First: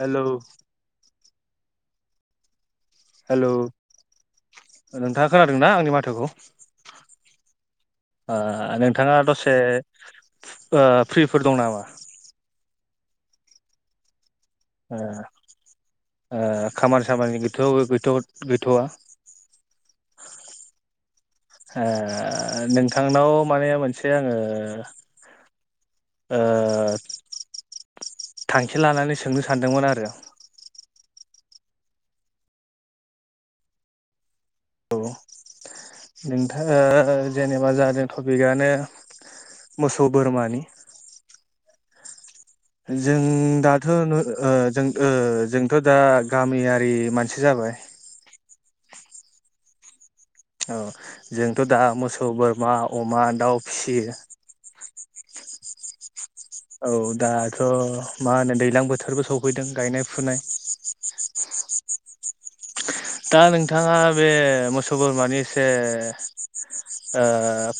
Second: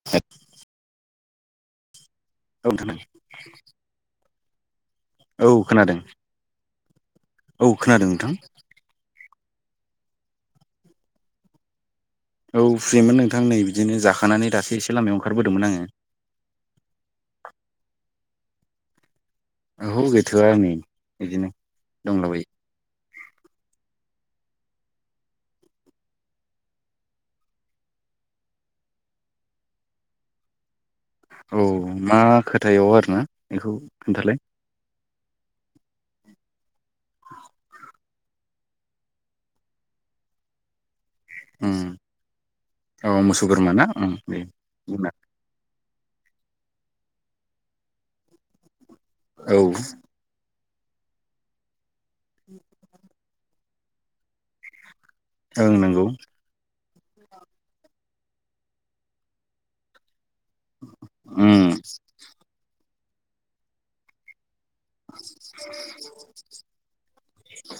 Hello hello [inaudible] नोंथाङा खोनादों ना आंनि माथोखौ? औ खोनादों नोंथां ओ नोंथाङा दस से ओ फ्रिफोर दं नामा? औ फ्रिमोन नोंथां नै बिदिनो जाखानानै दासो एसे ओ लामायाव ओंखारबोदोंमोन आङो ओ खामानि सामानि गैथ'-गैथ'-गैथ'आ। औ गैथ'आ नै ओ नोंथां नाव माने मोनसे आङो ओ थांखि लानानै सोंनो सानदोंमोन आरो। औ मा खोथायाव आरोना बेखौ खोन्थालाय औ नोंथांङा जेनेबा जादों टपिकआनो मोसौ बोरमानि उम औ जों मोसौ बोरमा ना दाथ' उम न' दे ओ जों ओ बुंना जोंथ' दा गामिया रि मानसि जाबाय। औ औ जोंथ' दा मोसौ बोरमा अमा दाउ फिसियो। ओं नांगौ। औ दाथ' मा होनो दैज्लां बोथोरबो सफैदों गायनाय फुनाय। उम। दा नोंथाङा बे मो सबर माने एसे ओ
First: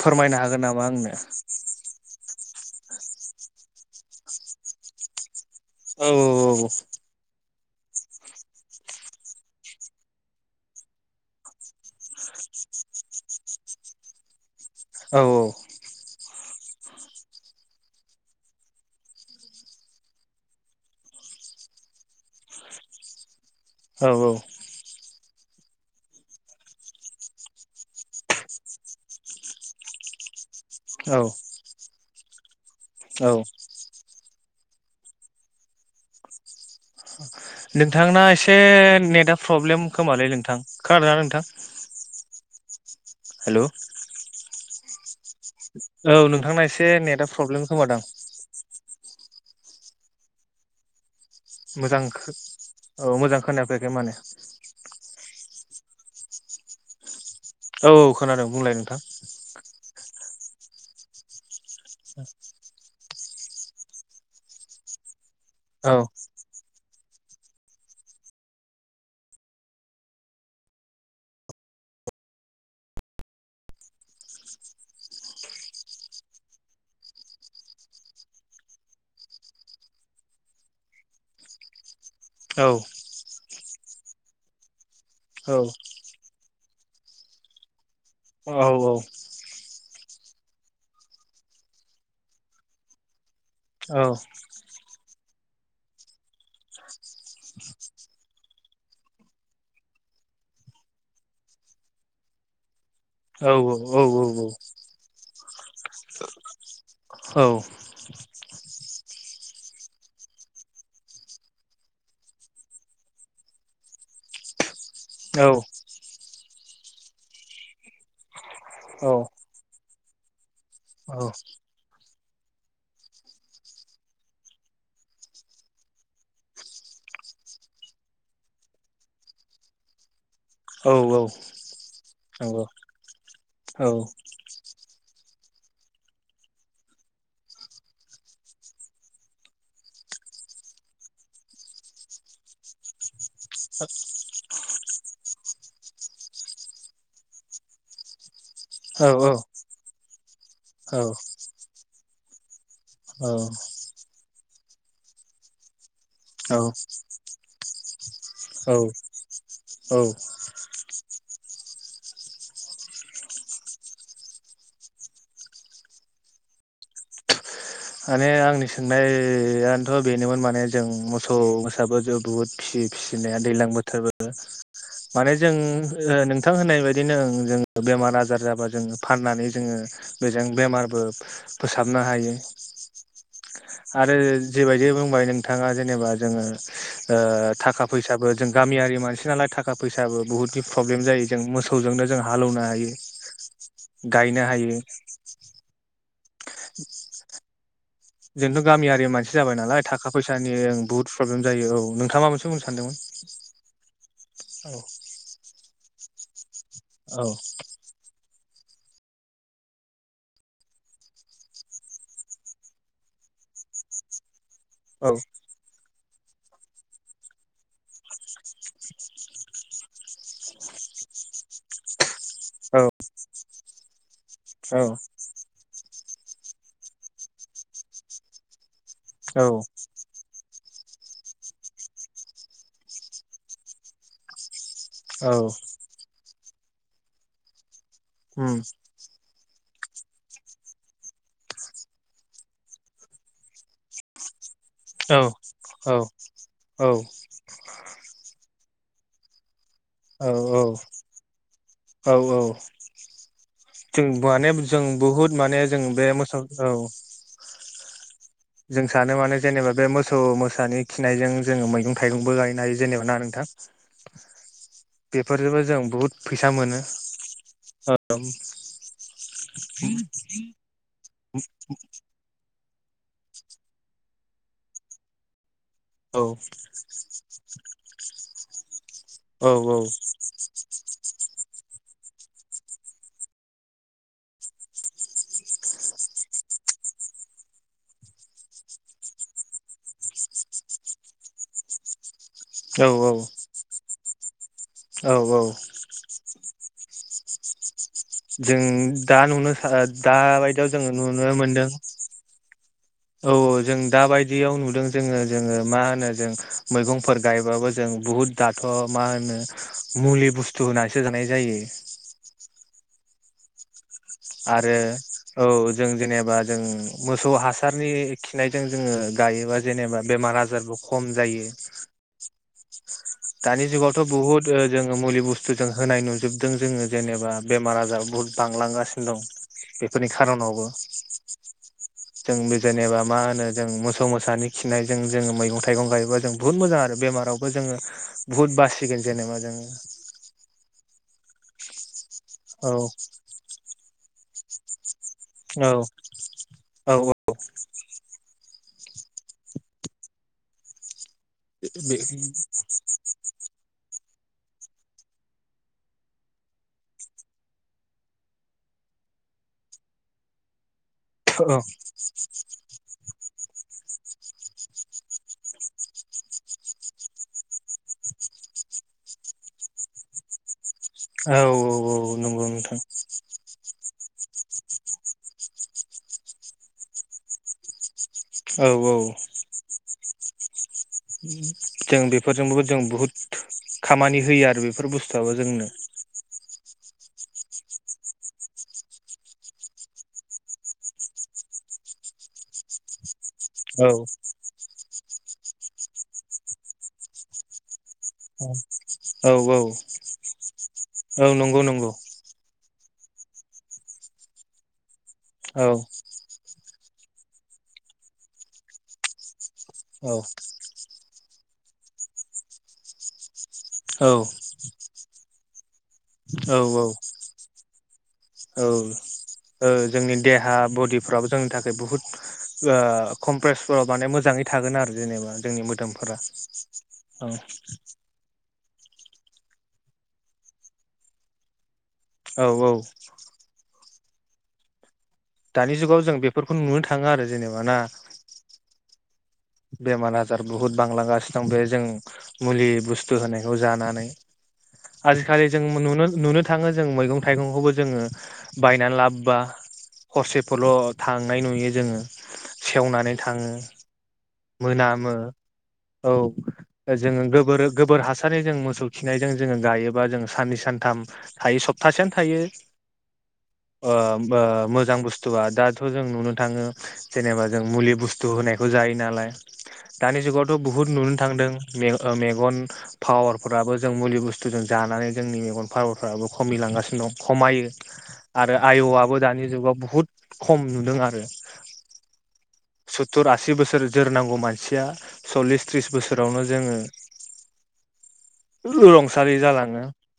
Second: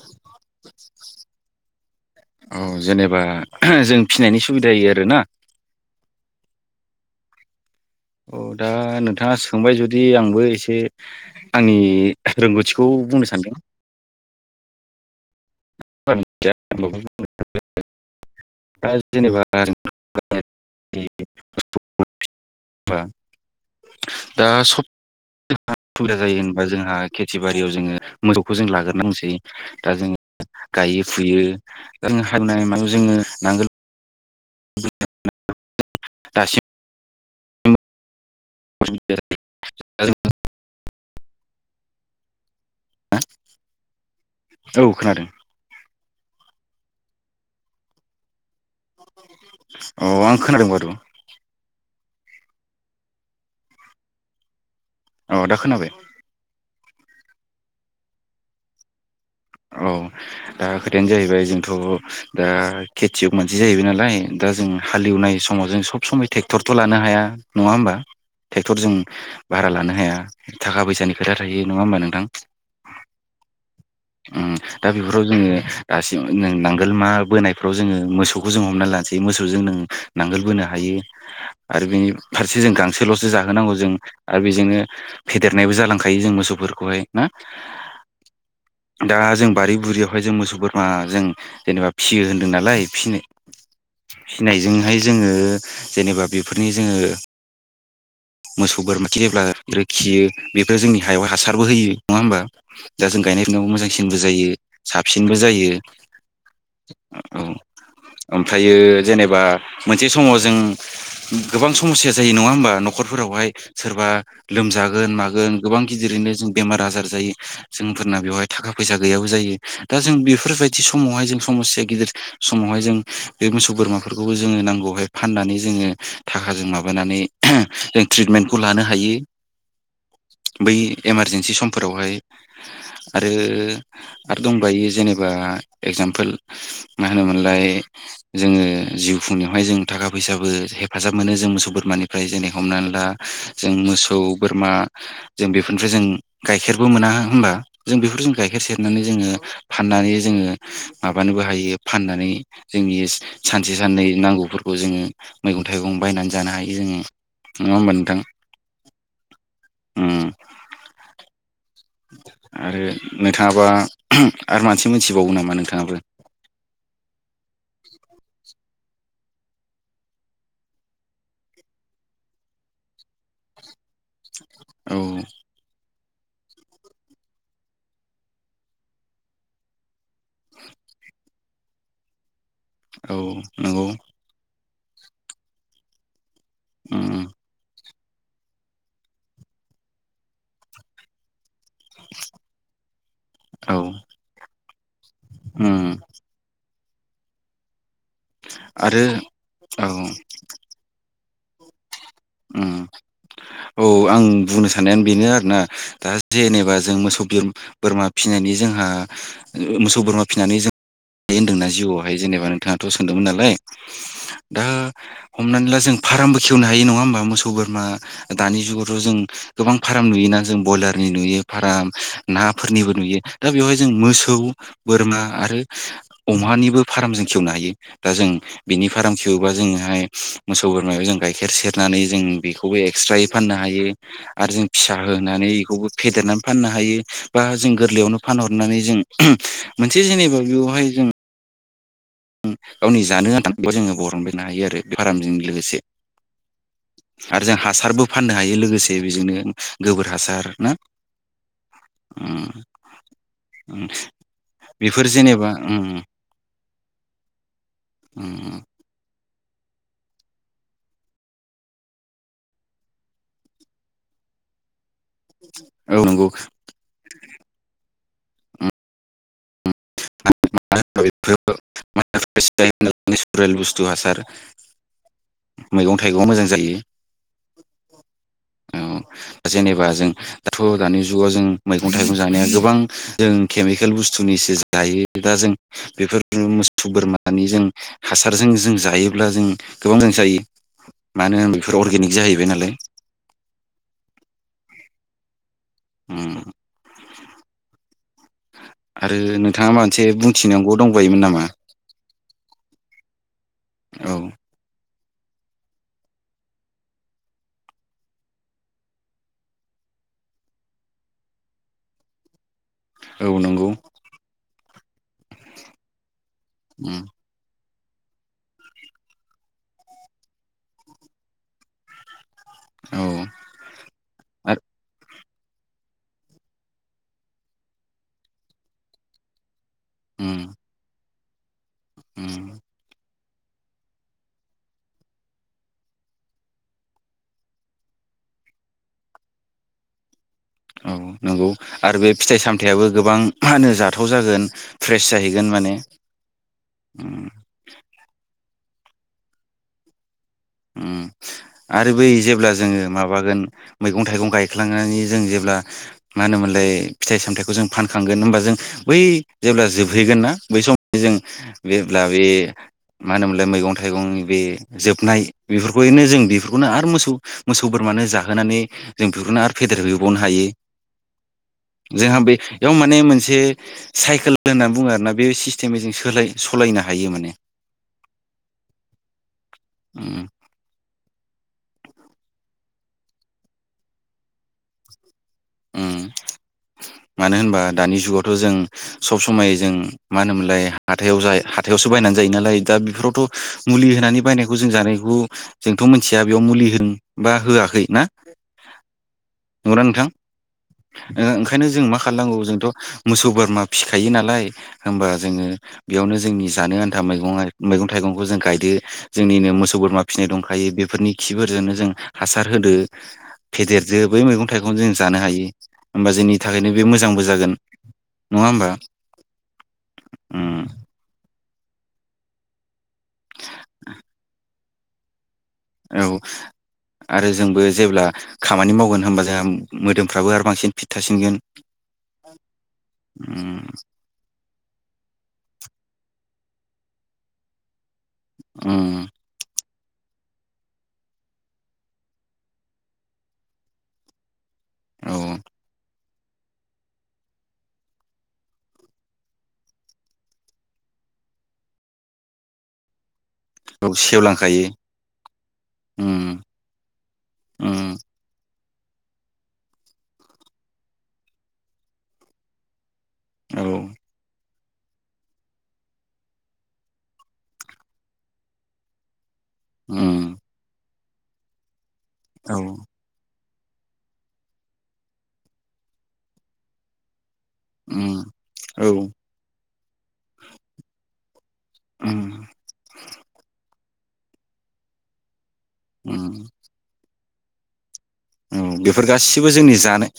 फोरमायनो हागोन नामा आंनो। औ जेनेबा जों फिनायनि सुबिदायै आरो ना। औ औ औ औ। औ दा नोंथाङा सोंबाय जुदि आंबो एसे आंनि रोंगौथिखौ बुंनो सानदों [unintelligible] औ औ। [unintelligible] [unintelligible] औ [unintelligible] [unintelligible] सुबिदा जायो होनबा जोंहा खेथि बारियाव जोङो मोसौखौ जों लाग्रोनांसै दा जों गायो औ फुयो ओं हावनाय जोङो औ नांगोल [unintelligible] नोंथांना एसे नेटा प्रब्लेम खोमालै नोंथां। खोनादोंना नोंथां। हेलौ। औ खोनादों। औ नोंथांना एसे नेटआ प्रब्लेम खोमादां। अ' आं खोनादोंं माथ'। मोजां खो औ मोजां खोनाफैयाखै माने। अ' दा खोनाबाय। औ खोनादों बुंलाय नोंथां। औ दा खोथायानो जाहैबाय जोंथ' दा खेथियग मानसि जाहैबाय नालाय दा जों हालेवनाय समाव जों औ सब समाय टेक्टरथ' लानो हाया। हाया नङा होमबा। ट्रेक्टर जों भारा लानो हाया थाखा फैसानि खोथा थायो नङा होमबा नोंथां। [inaudible] उम दा बेफोराव जोङो दासिम नांगोल मा बोनायफ्राव जोङो मोसौखौ जों हमनानै लानोसै मोसौजों जों नों नांगोल बोनो हायो आरो बेनि फारसे औ जों गांसोल'सो जाहोनांगौ जों आरो बेजोंनो औ फेदेरनायबो जालांखायो जों मोसौफोर खौहाय ना। औ दा जों बारि बुरियावहाय जों मोसौ बोरमा जों जेनेबा फियो होनदों नालाय फिनो औ। फिनायजोंहाय जोङो जेनेबा बेफोरनि जोङो [inaudible] मोसौ बोरमा फिसियोब्ला ओमफ्राय खियो बेफोरो जोंनि हायाव हासारबो होयो नङा होमबा। दा जों गायनाय औ फुनायाव मोजांसिनबो औ जायो साबसिनबो जायो। औ ओमफ्रायो जेनेबा मोनसे समाव जों गोबां समस्या जायो नङा होमबा न'खरफोरावहाय सोरबा लोमजा गोन मागोन गोबां गिदिरैनो जों बेमार आजार जायो जोंफोरना बेवहाय थाखा फैसा औ गैयाबो जायो। दा जों बेफोरबायदि औ समावहाय जों समस्या गिदिर समावहाय जों बे मोसौ बोरमाफोरखौबो जोङो नांगौहाय फाननानै जोङो थाखाजों माबानानै जों ट्रिटमेन्टखौ लानो हायो। [inaudible] बै औ नंगौ एमारजेन्सि समफोरावहाय आरो औ आरो दंबावो जेने जेबा एगजामपोल मा होनोमोनलाय जोङो जिउ खुंनायावहाय जों थाखा फैसाबो हेफाजाब मोनो जों मोसौ बोरमानिफ्राय जेरै हमनानै ला जों मोसौ बोरमा जों बेफोरनिफ्राय जों गाइखेरबो मोना होमबा? जों बेफोर जों गाइखेर सेरनानै औ जोङो फाननानै जोङो औ माबानोबो हायो फाननानै जोंनि सानसे साननै नांगौफोरखौ जोङो मैगं-थाइगं बायनानै जानो हायो जोङो नङा होनबा‌ नोंथां? औ औ उम आरो नोंथाङाबा आरो मानसि मोनथिबावो नामा नोंथाङाबो। आरो आंनि सोंनायानोथ' बेनोमोन माने जों मोसौ मोसाबो जों बुहुद फिसियो फिसिनाया दैज्लां बो थोरबो औ माने जों ओ नोंथां होननाय बायदिनो जोङो बेमार आजार जाबा जोङो फाननानै जोङो बेजों बेमारबो फोसाबनो हायो। औ नंगौ। जिबायदि बुंबाय नोंथाङा जेनेबा जोङो ओ उम थाखा फैसाबो जों गामियारि मानसि नालाय थाखा फैसाबो बुहुतनि प्रब्लेम जायो जों मोसौ जोंनो जों हालेवनो हायो औ गायनो हायो। उम जोंथ' आरो गामियारि मानसि जाबाय नालाय औ थाखा फैसानि बुहुथ प्रब्लेम जायो औ। नोंथाङा माबा मोनसे बुंनो उम सानदोंमोन? औ आं बुंनो साननायानो बेनो आरोना दा जेनेबा जों औ मोसौ बोरमा फिसिनानै जोंहा मोसौ बोरमा फिसिनानै जों बे होन्दोंना जिवावहाय जेनेबा नोंथाङाथ' सोंदोंमोन नालाय। दा हमनानै ला जों फारामबो खेवनो हायो नङा होमबा। मोसौ बोरमा दानि जुगावथ' जों गोबां फाराम नुयोना जों ब्रयलारनि नुयो फाराम नाफोरनिबो नुयो दा बेवहाय जों मोसौ औ बोरमा आरो अमानिबो फार्म जों खेवनो हायो दा जों बिनि फाराम औ खेवोबा जोंहाय मोसौ बोरमाखौ जों गाइखेर सेरनानै जों बेखौबो एक्सट्रायै फाननो हायो आरो जों फिसा औ होनानै बेखौबो फेदेरनानै फाननो हायो बा जों गोरलैयावनो उम फानहरनानै जों मोनसे जेनेबा बेयावहाय जों ओम‌ गावनि जानो जानो आनथाखौ जोङोबरनबायनो हायो आरो बे औ फारामजों लोगोसे औ आरो जों हासारबो फाननो हायो लोगोसे बेजोंनो। गोबोर औ हासार ना। औ औ उम उम जों माने जों बेफोर बुहुद जेनेबा माने उम जों बे मोसौ औ उम जों सानो माने जेनेबा बे मोसौ मोसानि खिनायजों जोङो मैगं-थाइगंबो गायनो हायो जेनेबा ना नोंथां? बेफोरजोंबो जों औ बहुत नंगौ फैसा मोनो ओ [inaudible] [inaudible] नेचुरेल बुस्थु सार। औ मैगं-थाइगंआ मोजां जायो। औ औ दा जेनेबा जों दाथ' दानि जुगाव जों मैगं-थाइगं जानाया गोबां जों केमिकेल बुस्थुनिसो जायो। दा जों बेफोर मोसौ, बोरमानि जों हासारजों जों जायोब्ला जों गोबां जों गोबां जायो मानो होना बेफोर अर्गेनिक। जाहैबाय नालाय औ औ। औ औ। ओम जों दा नुनो मोनसे दा बायदियाव बुंथिनांगौ जोङो दंबायोमोन नुनो नामा मोनदों। औ जों औ दााबायदियाव नुदों। जोङो जोङो मा होनो जों मैगंफोर गायबाबो जों बुहुत दाथ' माहोनो। मुलि बुस्थु होनानैसो जानाय जायो। औ नंगौ। आरो औ जों जेनेबा जों उम मोसौ हास सारनि खिनायजों जोङो गायोबा जेनेबा बेमार आजारबो खम जायो। औ दानि जुगावथ' बुहुथ आरो जोङो मुलि बुस थु जों होनाय नुजोबदों जोङो जेनेबा बेमार आजार बुहुद बांलांगासिनो दं। बेफोरनि उम खार'नावबो जों उम बे जेनेबा मा होन नो जों मोसौ मोसानि खिनायजों जोङो मैगं थाइगं गायोब्ला जों बुहुत मोजां आरो बेमारावबो जोङो भहुत बाससिगोन जेनेबा जों। औ नंगौ आरो बे फिथाइ औ सामथायाबो गोबां मा होनो जाथाव जागोन। फ्रेस जाहैगोन माने औ औ ओम। ओम आरो बे बै जेब्ला जोङो माबागोन मैगं थाइगं गायख्लांनानै जों जेब्ला मा होनोमोनलाय फिथाइ सामथायाइखौ जों फानखांगोन होमबा जों बै जेब्ला जोबहैगोन ना बै सम जों औ जेब्ला बे मा होनोमोनलाय मैगं थाइगंनि बे जोबनाय बेफोरखौनो जों बेफोरखौनो आरो मोसौ मोसौ बोरमानो जाहोनानै जों बेफोरखौनो आरो फेदेरहैबावनो हायो। औ जोंहा नंगौ बेयाव नोंथां माने मोनसे साइकेल होनना बुङो आरोना बे सिस्टेमै जों सोलाय सालायनो हायो माने। औ औ। ओम। जों बेफोरजोंबो जों बहुद खामानि होयो आरो बेफोर बुस्थुआबो जोंनो। उम मानो होनबा दानि जुगावथ' जों सब समायै जों मा होनोमोनलाय हाथायाव जाय हाथायावसो बायनानै जायो नालाय दा बेफोरावथ' मुलि औ होनानै बायनायखौ जों जानायखौ जोंथ' मोनथिया बेयाव मुलि होन बा होआखै ना? औ औ। ओ नंगौ ओंखायनो जों नंगौ मा खालामनांगौ जोंथ' मोसौ बोरमा फिखायो नालाय होमबा जोङो औ बेयावनो जोंनि जानो आनथा मैगं आर मैगं थाइगंखौ जों गायदो जोंनिनो मोस सौबोरमा औ फिसिनाय दंखायो बेफोरनि खिफोरजोंनो जों हासार होदो। फेदेरदो औ बै मैगं थाइगं जों जानो हायो होमबा जोंनि थाखायनो औ बे मोजांबो जागोन। नङा औ होमबा ओ जोंनि देहा उम बदिफ्राबो जोंनि थाख खाय बुहुत ओ कमप्रेसफोराव माने मोजाङै थागोन आरो जेनेबा। जोंनि औ मोदोमफोरा आरो औ। जोंबो जेब्ला खामानि मावगोन होनबा जोंहा मोदोमफ्राबो आरो बांसिन फिट थासिनगोन। औ औ। उम दानि जुगाव जों बेफोरखौ नुनो थाङो आरो जेनेबा ना। उम। बेमार आजार बुहुद बांलांगासिनो दं बे जों मुलि बुसथु होनायखौ जानानै। औ आजिखालि जों मो नुनो नुनो थाङो जों मैगं थाइगंखौबो जोङो बायनानै लाबबा हरसेफोरल' थांनाय नुयो जोङो सेवनानै थाङो औ सेवलां मोनामो औ जोङो गोबोर उम गोबोर हासारनि जों मोसौ खिनायजों जोङो गायोबा जों साननै सानथाम थायो सप्तासेयानो थायो। औ अ होमबा मोजां बुसथुआ दाथ' जों नुनो थाङो जेनेबा जों मुलि बुसथु होनायखौ जायो नालाय दानि उम जुगावथ' बुहुत नुनो थांदों मे-ओ औ मेगन उम फावार फोराबो जों मुलि बुस्थुजों जानानै जोंनि मेगन फावारफ्राबो खमिलांगासिनो दं। खमायो आरो औ आयुवाबो दानि जुगाव बहुद खम नुदों आरो। [inaudible] उम सुततुर आसि बोसोर जोरनांगौ मानसिया सललिस थ्रिस बोसोरावनो जोङो उम बेफोर रुंसारि गासिबो जोंनि जालाङो जानाय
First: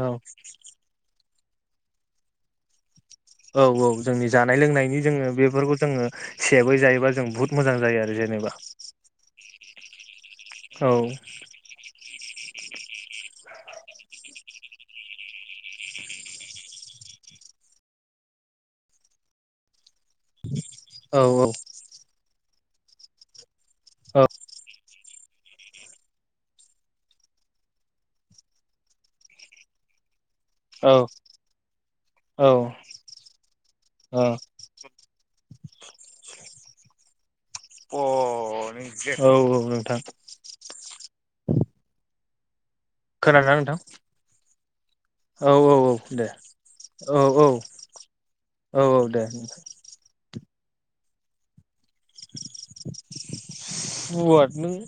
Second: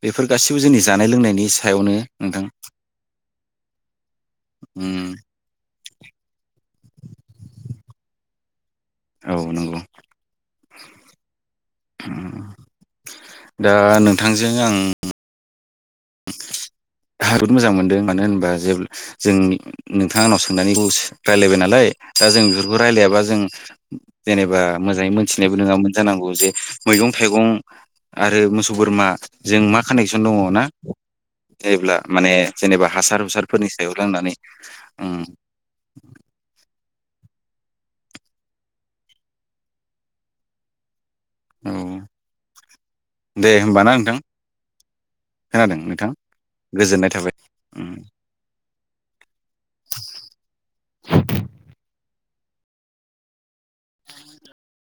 औ बेफोर गासिबो जोंनि जानाय लोंनायनिसो सायावनो नोंथां औ औ जोंनि जानाय लोंनायनि उम जोङो बेफोरखौ जोङो सेब बै जायोबा जों बहुत मोजां जायो आरो जेनेबा औ नंगौ औ दा नोंथांजों आं हारत मोजां मोनदों मानो होनोबा जेब्ला जोंनि नोंथाङा आंनाव सोंनानै औ औ रायलायबाय नालाय दा जों बेफोरखौ रायलायाबा जों औ जेनेबा मोजाङै मोन मोनथिनायबो नङामोन जानांगौ जे मैगं थाइगं आरो मोसौ बोरमा जों मा कानेकसन दङ ना औ जायोब्ला माने औ ओ जेनेबा हासार हुसारफोरनि सायाव रोंनानै औ उम [inaudible] अ नोंसो औ औ नोंथां औ दे होमबाना नोंथां औ औ खोनादों औ नोंथां दे गोजोननाय औ थाबाय औ उम औ औ दे [inaudible] सुवाद नों